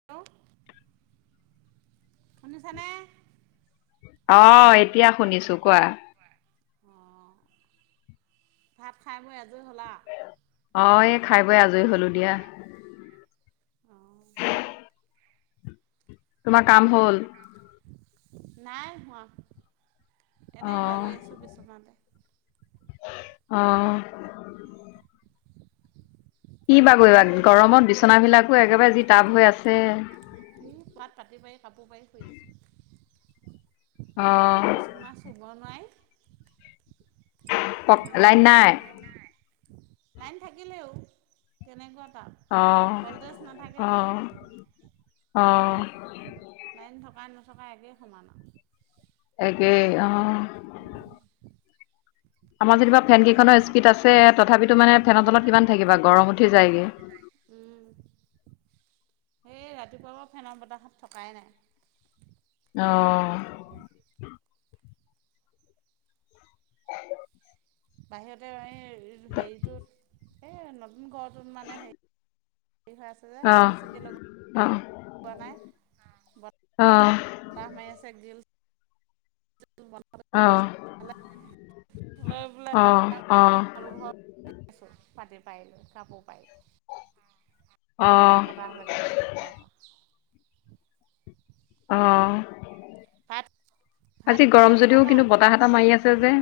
Hello. শুনিছানে? অ', এতিয়া শুনিছো কোৱা। অ', ভাত খাই বৈ আজৰি হ'লা? অ', এই খাই বৈ আজৰি হ'লোঁ দিয়া। অ'। তোমাৰ কাম হ'ল? নাই হোৱা, এনে অঁ বাগৰি আছোঁ বিছনাতে। অ'। কি বাগৰিবা তোমাৰ? গৰমত বিচনাবিলাকো একেবাৰে যি তাপ হৈ আছে। ই পকাত পাতি পাৰি কাপোৰ পাৰি শুই আছোঁ। অঁ বিচনা চোব নোৱাৰি। পক লাইন কেনেকুৱা নাই গৰম, নাই লাইন থাকিলেও কেনেকুৱা তাপ। অঁ ভল্টেজ নাথাকে যে অ'। অ'। লাইন থকাই নথকাই একে সোমান আৰু। একেই অহ। উম। আমাৰ যেনিবা ফেন কেইখনৰ স্পীড ফেনকেইখনৰ আছে স্পীড আছে, তথাপিতো মানে ফেনৰ তথাপিতো তলত কিমান থাকিবা গৰম উঠি যায়গে। সেই ৰাতিপুৱা পৰা ফেনৰ বতাহত থকাই নাই। অ'। বাহিৰতে এই হেৰিটোত এই নতুন ঘৰটোত মানে হেৰি হেৰি হৈ আছে যে অঁ খিৰিকি চিৰিকি লগ অঁ লগোৱা নাই। অ'। বতাহ মাৰি আছে গিল [inaudible] অ', দিছোঁ লৈ অ', অ'। শুই আছো পাতি পাৰি লৈ কাপোৰ পাৰি। অঁ ধুনীয়া বতাহ লাগে যদি অকন। অ', ভাত আজি গৰম কিহেদি যদিও খালা কিন্তু বতাহ মাৰি আছে যে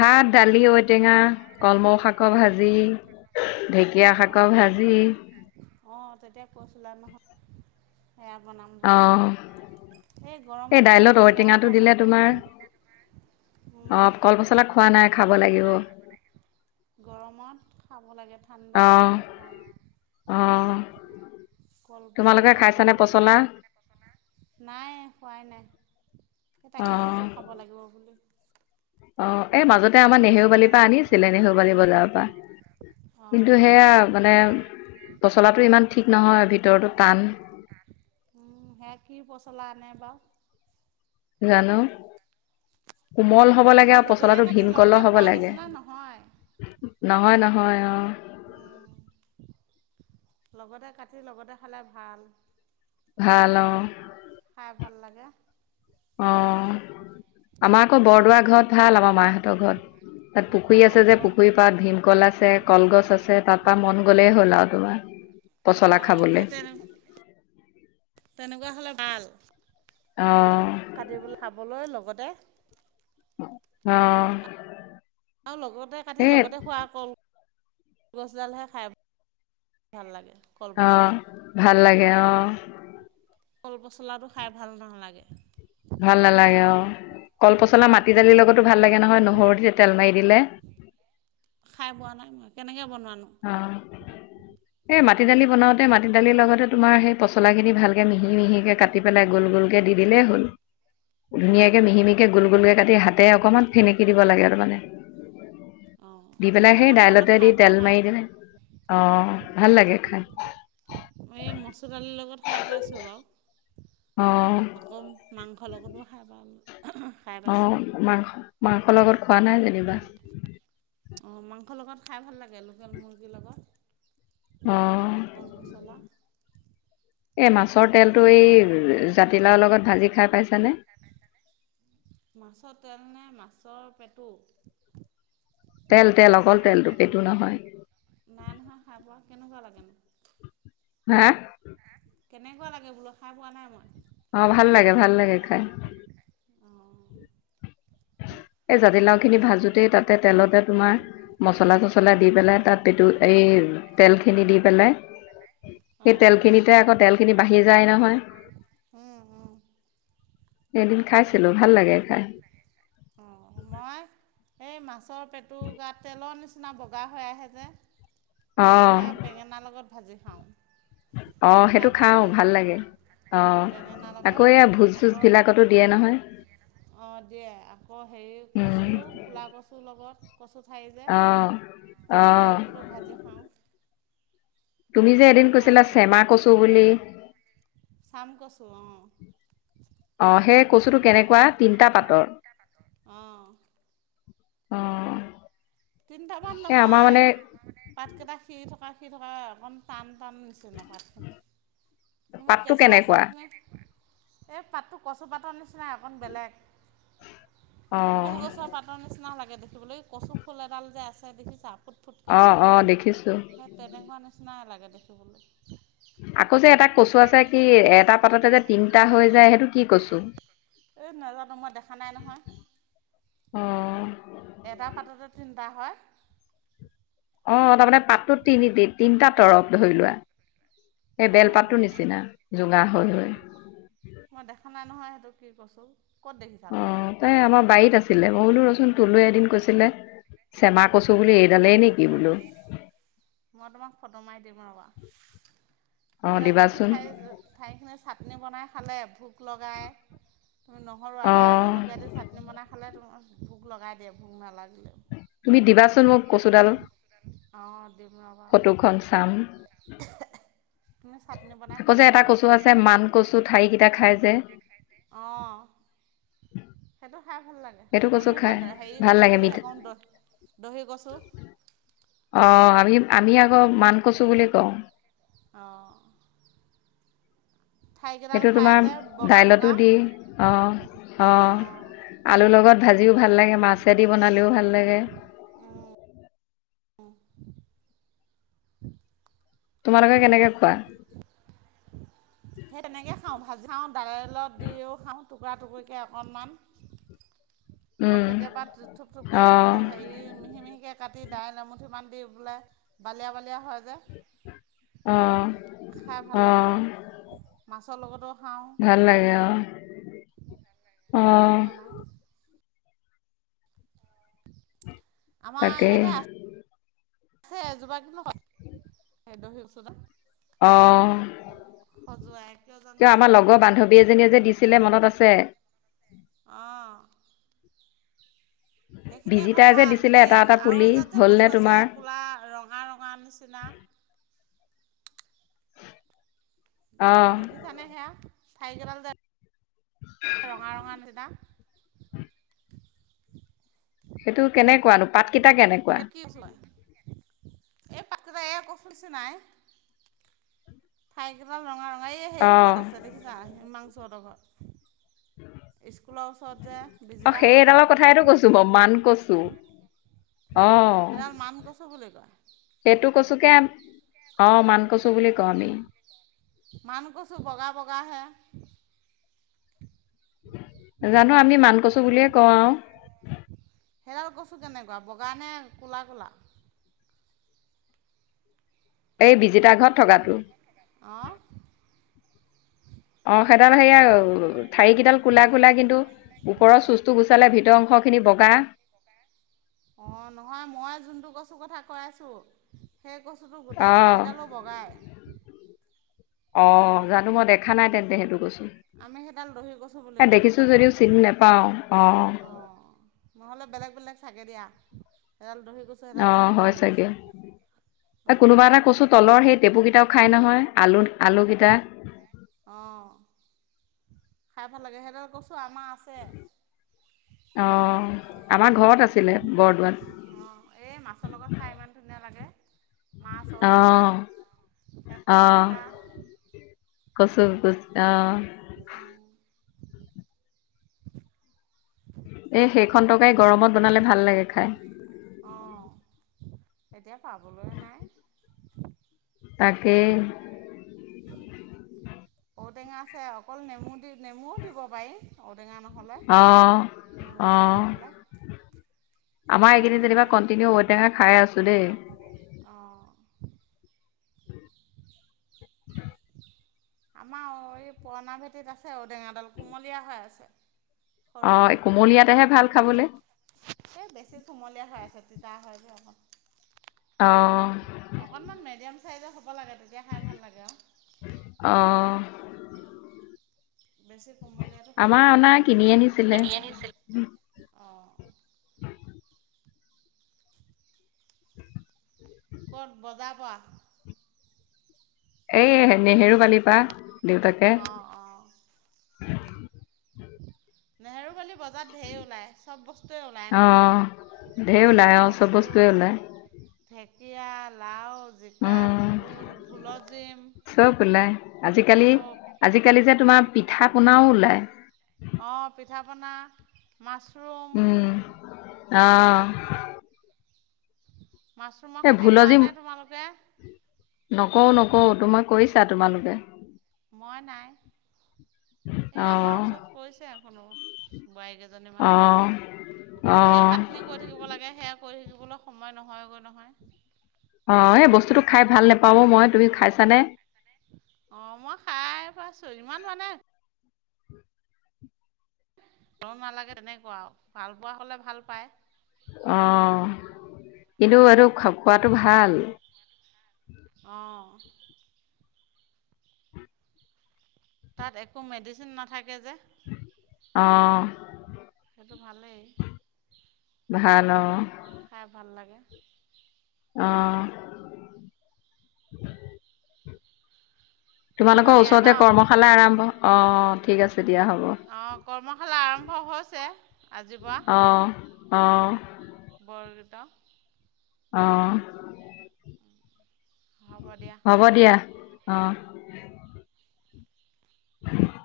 ভাত দালি ঔ ঔটেঙা, কলমৌ শাকৰ ভাজি ঢেকীয়া শাকৰ ভাজি। অ', তেতিয়া কৈছিলা নহয় সেয়া বনাম অ বুলি অ'। এই গৰমত কল দাইলত পচলাহে ঔটেঙাটো খাব দিলে লাগে। তোমাৰ উম, অ', কল পচলা খোৱা নাই খাব লাগিব। গৰমত খাব লাগে অ ঠাণ্ডা হয় যে ভাল। অ'। তোমালোকে কলপচলা, খাইছানে টেঙা পচলা নাই খোৱাই নাই, সেই অ তাকেই কৈছোঁ খাব লাগিব বুলি। অ, এই মাজতে কল আমাৰ নেহৰুবালিৰ পচলা পৰা আনিছিলে, নেহৰুবালি বজাৰৰ পৰা। অঁ কিন্তু সেয়া মানে, পচলাটো ইমান ঠিক নহয়, ভিতৰতো টান। সেয়া কি, পচলা আনে বাৰু জানো, কোমল হ'ব লাগে লগতে পচলাটো কাটি লগতে ভীমকলৰ হ'ব খোৱাৰ লাগে, নিচিনা নহয় নহয়, নহয়, অ, উম, লগতে কাটি, লগতে খালে ভাল। ভাল অ, খাই ভাল লাগে। অ, আমাৰ আকৌ বৰদোৱা ঘৰত ভাল, আমাৰ মাহঁতৰ ঘৰত। তাত পুখুৰী অঁ আছে যে, ঘৰ পুখুৰীৰ পত ভীমকল আছে কলগছ আছে, তাৰপ পৰা মন গ'লেই হ'ল আৰু তোমাৰ। পচলা অঁ খাবলৈ। সেই তেনে তেনেকুৱা হ'লে ভাল। অ, কাটিবলৈ, খাবলৈ লগতে। অ, আৰু লগতে কাটি, এই লগতে খোৱা ক'ল। গছডালহে, খাই ভাল লাগে। কল অ, পচলা ভাল লাগে অ, কল পচলাটো, খাই ভাল নালাগে। ভাল নালাগে অ কল উম পচলা মাটি দালিৰ লগতো ভাল লাগে নহয় নহৰু দি তেল মাৰি দিলে। খাই পোৱা নাই মই, কেনেকৈ বনোৱানো? অ এই মাটি দালি বনাওতে, মাটি দালিৰ লগতে তোমাৰ সেই পচলা খিনি ভালকে মিহি-মিহিকে কাট কাতি পেলাই গোল, গোলকৈ, দি দিলেই হ'ল। ধুনীয়াকে অঁ মিহি- মিহিকি, গোল-গোলকে কাটি হাতে অকমান ফেনেকি দিব লাগে তাৰ মানে। অঁ দি পেলাই সেই, মাটিমাহৰ লগত দাইলতে খাই দি পোৱা তেল নাই মাৰি দিলে অ, ভাল লাগে খাই। অ, এই মচুৰ দালিৰ লগত, খাই পাইছোঁ বাৰু। অ, আকৌ মাংসৰ লগতো, খাই পাল। অ, মাংস, মাংসৰ লগত খোৱা নাই যেনিবা। অ, মাংসৰ লগত খাই ভাল লাগে। লোকেল মুৰ্গীৰ লগত। অ, কল পচলা এই, মাছৰ তেলটো এই জাতিলাওৰ লগত ভাজি খাই পাইছানে? মাছৰ তেল নে, মাছৰ পেটু? তেল, তেল অকল তেলটো, পেটু নহয়। নাই, নহয় খাই পোৱা, কেনেকুৱা লাগেনো? হা, কেনেকুৱা লাগে বোলো, খাই পোৱা নাই মই। অ, ভাল লাগে, ভাল লাগে, খাই। অ, [inaudible] এই জাতিলাও খিনি মাছত ভাজোতেই তাতে তেলতে তোমাৰ, মচলা-চচলা দি পেলাই তাত পিটু এই তেল খিনি দি পেলাই, সেই অঁ তেলখিনিতে আকৌ, তেল খিনি বাঢ়ি যায় নহয়। উম, উম। এদিন খাইছিলোঁ, ভাল লাগে খাই। অ', মই এই মাছৰ পেটু গাত, তেলৰ নিচিনা বগা হৈ আহে যে অঁ সেয়া বেঙেনাৰ লগত ভাজি খাওঁ। অ', সেইটো খাওঁ, ভাল লাগে, অ'। বেঙেনাৰ আকৌ লগত এই ভোজ চোজবিলাকতো দিয়ে নহয়। অ', দিয়ে, আকৌ হেৰি কচু, ক'লা কচু লগত কচু ঠাৰি যে, অঁ অঁ সেয়ালোকতো ভাজি খাওঁ। তুমি যে এদিন খাই কৈছিলা ভাল চেমা লাগে কচু বুলি চাম কচু, অ'। অ', সেই কচুটো কেনেকুৱা তিনটা পাতৰ অঁ অ'। তিনিটামান নহয়, পাতকেইটা সি থকা, সি থকা অকণ টান টান নি পাতটো কেঁচা কেনেকুৱা চাটনিত এই পাতটো কচু পাতৰ নিচিনা অকণ বেলেগ, অঁ ফুলগছৰ পাতৰ নিচিনা লাগে দেখিবলৈ, কচু ফুল এডাল যে আছে দেখিছা? ফুট ফুটকে অঁ হয়। অঁ দেখিছোঁ তেনেকুৱা নিচিনাই লাগে দেখিবলৈ আকৌ যে এটা কচু আছে, কি? এটা পাততে যে তিনিটা হৈ যায়, সেইটো কি কচু? এই নাজানোঁ, মই দেখা নাই নহয়। অ'। এটা পাততে তিনিন্তা হয়। অ', তাৰমানে পাতটোত তিন, তিনিটা তৰৱ ধৰি লোৱা। এই অঁ বেলপাতৰ নিচিনা, জোঙা হৈ হৈ মই দেখা নাই নহয় সেইটো কি কচু? ক'ত দেখিছা অ তুমি? তাই আমাৰ বাৰীত আছিলে, মই বোলো ৰচোন তুলুৱে এদিন কৈছিলে চেমা কচু বুলি এডালেই নেকি বোলো মই তোমাক ফটো মাৰি দিম ৰ'বা অ হেইৰাল কচু দিবাচোন ঠাই ঠাইখিনি চাটনি বনাই খালে, ভোক লগায় তুমি নহৰু অ আদটা জলকীয়া দি চাটনি বনাই খালে তোমাৰ ভোক লগাই দিয়ে ভোগ নালাগিলে তুমি দিবাচোন মোক কচুডাল [unintelligible] অ'। [unintelligible] ফটোখন চাম তুমি চাটনি বনাই আকৌ খাব যে এটা পাৰিবা, [unintelligible] কচু আছে মান মান ঠাৰিকেইটা খাই যে ঠাৰি কেইটা অ', সেইটো খাই ভাল লাগে। সেইটো কচু আমি খাই কওঁ হেৰি ভাল কচু লাগে বুলি হে মিঠা কওঁ, দহি কচু অ', আমি আমি আকৌ মান কচু বুলি কওঁ। অ'। সেইটো খাই তোমাৰ যে বগা দাইলতো বগা দি, অ', অ'। অঁ অঁ আলুৰ লগত ভাজিও ভাল লাগে, মাছেদি বনালেও ভাল লাগে। উম। অ'। হম। তোমালোকে কেনেকে খোৱা? সেই তেনেকৈ খাওঁ, ভাজি খাওঁ, দাইলত দিও খাওঁ টুকুৰা টুকুকৈ অকণমান আকৌ কেতিয়াবা উম থোপ থুপকৈ অঁ হেৰি, মিহি মিহিকৈ কাটি দাইল এমুঠিমান দি পেলাই বালিয়া বালিয়া হয় যে অঁ খাই ভাল অঁ লাগে, মাছৰ লগতো খাওঁ। ভাল লাগে অঁ। তাকে অঁ তেনেকে বনাই। আমাৰ তাকেই ইয়াতে আ ছে এজোপা কিন্তু [inaudible] অ [unintelligible] খজোৱাই কিয় কিয় জানো আমাৰ লগৰ বান্ধৱী এজনীয়ে যে দিছিলে মনত আছে? অঁ সেইখিনি আকৌ বিজিতাই যে ভাল, দিছিলে এই এটা এটা পুলি আৰু জাত যে হ'লনে কচু আছে, তোমাৰ কোলা ৰঙা ৰঙা নিচিনা। অঁ দেখিছা নে সেয়া ঠাৰি কেইদাল যে ৰঙা ৰঙা নিচিনা। সেইটো কেনেকুৱা নো পাতকেইটা কেনে খেতিক লয়, এই পাত কেইতা এইয়া কচু নিচিনাই। ঠাৰি কেইডাল ৰঙা ৰঙা এই সেইহঁতৰ অঁ ঘৰত আছে দেখিছা, হিমাংসুহঁতৰ ঘৰত। স্কুলৰ ওচৰত যে বিজিতা হঁতৰ ঘৰত তোমাৰ মান কচু অঁহ সেইডাল মান কচু বুলি কয় সেইটো কচুকে অঁ মান কচু বুলি কওঁ আমি। মান কচু বগা বগা হে জানো আমি মান কচু বুলিয়ে কওঁ আও। সেইদাল কচু কেনেকুৱা বগা নে ক'লা ক'লা? এই বিজিতা ঘৰত থকাটো। অঁ অঁ সেইডাল সেয়া ঠাৰিকেইডাল ক'লা ক'লা কিন্তু ওপৰৰ চোচটো গুচালে ভিতৰৰ অংশখিনি বগা। অঁ নহয় মই যোনটো কচুৰ কথা কৈ আছোঁ। সেই কচুটো অ গোটেই ঠাৰিদালো বগাই। অ, জানো মই দেখা নাই তেন্তে সেইটো কচু। আমি সেইডাল দহি কচু বুলি এ কওঁ দেখিছো যদিও চিনি নাপাওঁ, অঁ। অঁ নহ'লে বেলেগ বেলেগ চাগে দিয়া, সেইডাল দহি ক চু অ এডাল চাগে মান হয় কচু, চাগে এ অঁ। কোনোবা এটা কচু তলৰ সেই টেপুকেইটাও খাই নহয়, আলু আলুকেইটা। অঁ, খাই ভাল লাগে, সেইদাল কচু আমাৰ আ অঁ, আমাৰ ঘৰত আছিলে বৰদোৱাত। অঁ এই মাছৰ লগত খাই ইমান ধুনীয়া লাগে। মাছ অ ঔটেঙা হে অ কচুপেটা। কচু কুছ অঁ। উম এ সেইখন টৰকাৰী গৰমত বনালে ভাল লাগে খাই। অঁ, এতিয়া পাবলৈ নাই। তাকে [inaudible] ঔটেঙা আছে, অকল নেমু দি নেমুও দিব পাৰি। ঔটেঙা নহ'লে অ অ নেমু চেপি পেলাই- আমাৰ খাই ভাল এইকেইদিন যেনিবা লাগে কণ্টিনিউ ঔটেঙা খাই আছো দেই। অঁ- আমাৰ এই পুৰণা ভেটিত আছে ঔ টেঙাডাল, কুমলীয়া হৈ আছে। সৰু অ' সৰু কুমলীয়াতেহে ভাল খাবলে। এই বেছি কুমলীয়া হৈ আছে, তিতা হয় যে অকণ। অঁ! অকনমান মিডিয়াম চাইজৰ হ'ব লাগে তেতিয়া খাই ভাল লাগে আও। অঁ! বেছি কোমলীয়াটো খাই আমাৰ ভাল অনা নালাগে কিনি আনিছিলে কিনি আনিছে অঁ। ক'ত বজাৰ পৰা। এই নেহেৰু পালিপা দেউতাকে- অঁ নেহেৰুবালী বজাৰত ধঢেৰ ওলায় চব বস্তুৱে ওলায় অ ন। ঢেৰ ওলাই অ আৰু চব কচু বস্তুৱয়ে ওলায়। ঢেকীয়া লাও জিকা উম ভোল ভোলজিম। চব ওলায় আজিকালি আজিকালি যে তোমাৰ পিঠা পনাও ওলায়। অঁ পিঠা পনা- মাছৰুম ওম! উম অ মাছৰুমৰ এই খেতি কৰা ভোলজি নাই তোমালোকে? নকওঁ নকওঁ তোমাক কৰিছা তোমালোকে? মই নাই এই অ আমাৰ ওচৰত কৰিছে কোনো- বোৱাৰীকেইজনী অ মানে? অ এই ঢেৰ খাতনী। কৈ থাকিব লাগে, সেয়া কৈ থাকিবলৈ সময় নহয়গৈ নহয়। অ' এই বস্তুটো খাই ভাল নাপাওঁ অ' মই। তুমি খাইছানে? অঁ মই খাই পাইছো ইমান মানে- তন নালাগে তেনেকুৱা আৰু ভাল পোৱা হ'লে ভাল পায়। অঁ কিন্তু এইটো খোৱাটো ভাল। অঁ। তাত একো মেডিচিন নাথাকে যে। অঁ! সেইটো ভালেই। ভাল অঁ! খাই ভাল লাগে। অঁ! হ'ব তোমালোকৰ দিয়া ন ওচৰতে কৰ্মশালা আৰম্ভ অঁ ঠিক আছে দিয়া হ'ব। অঁ কৰ্মশালা আৰম্ভ হৈছে আজিৰ পৰা। অঁ! বৰদেউতা। অঁ হ'ব দিয়া হ'ব দিয়া অঁ। [unintelligible]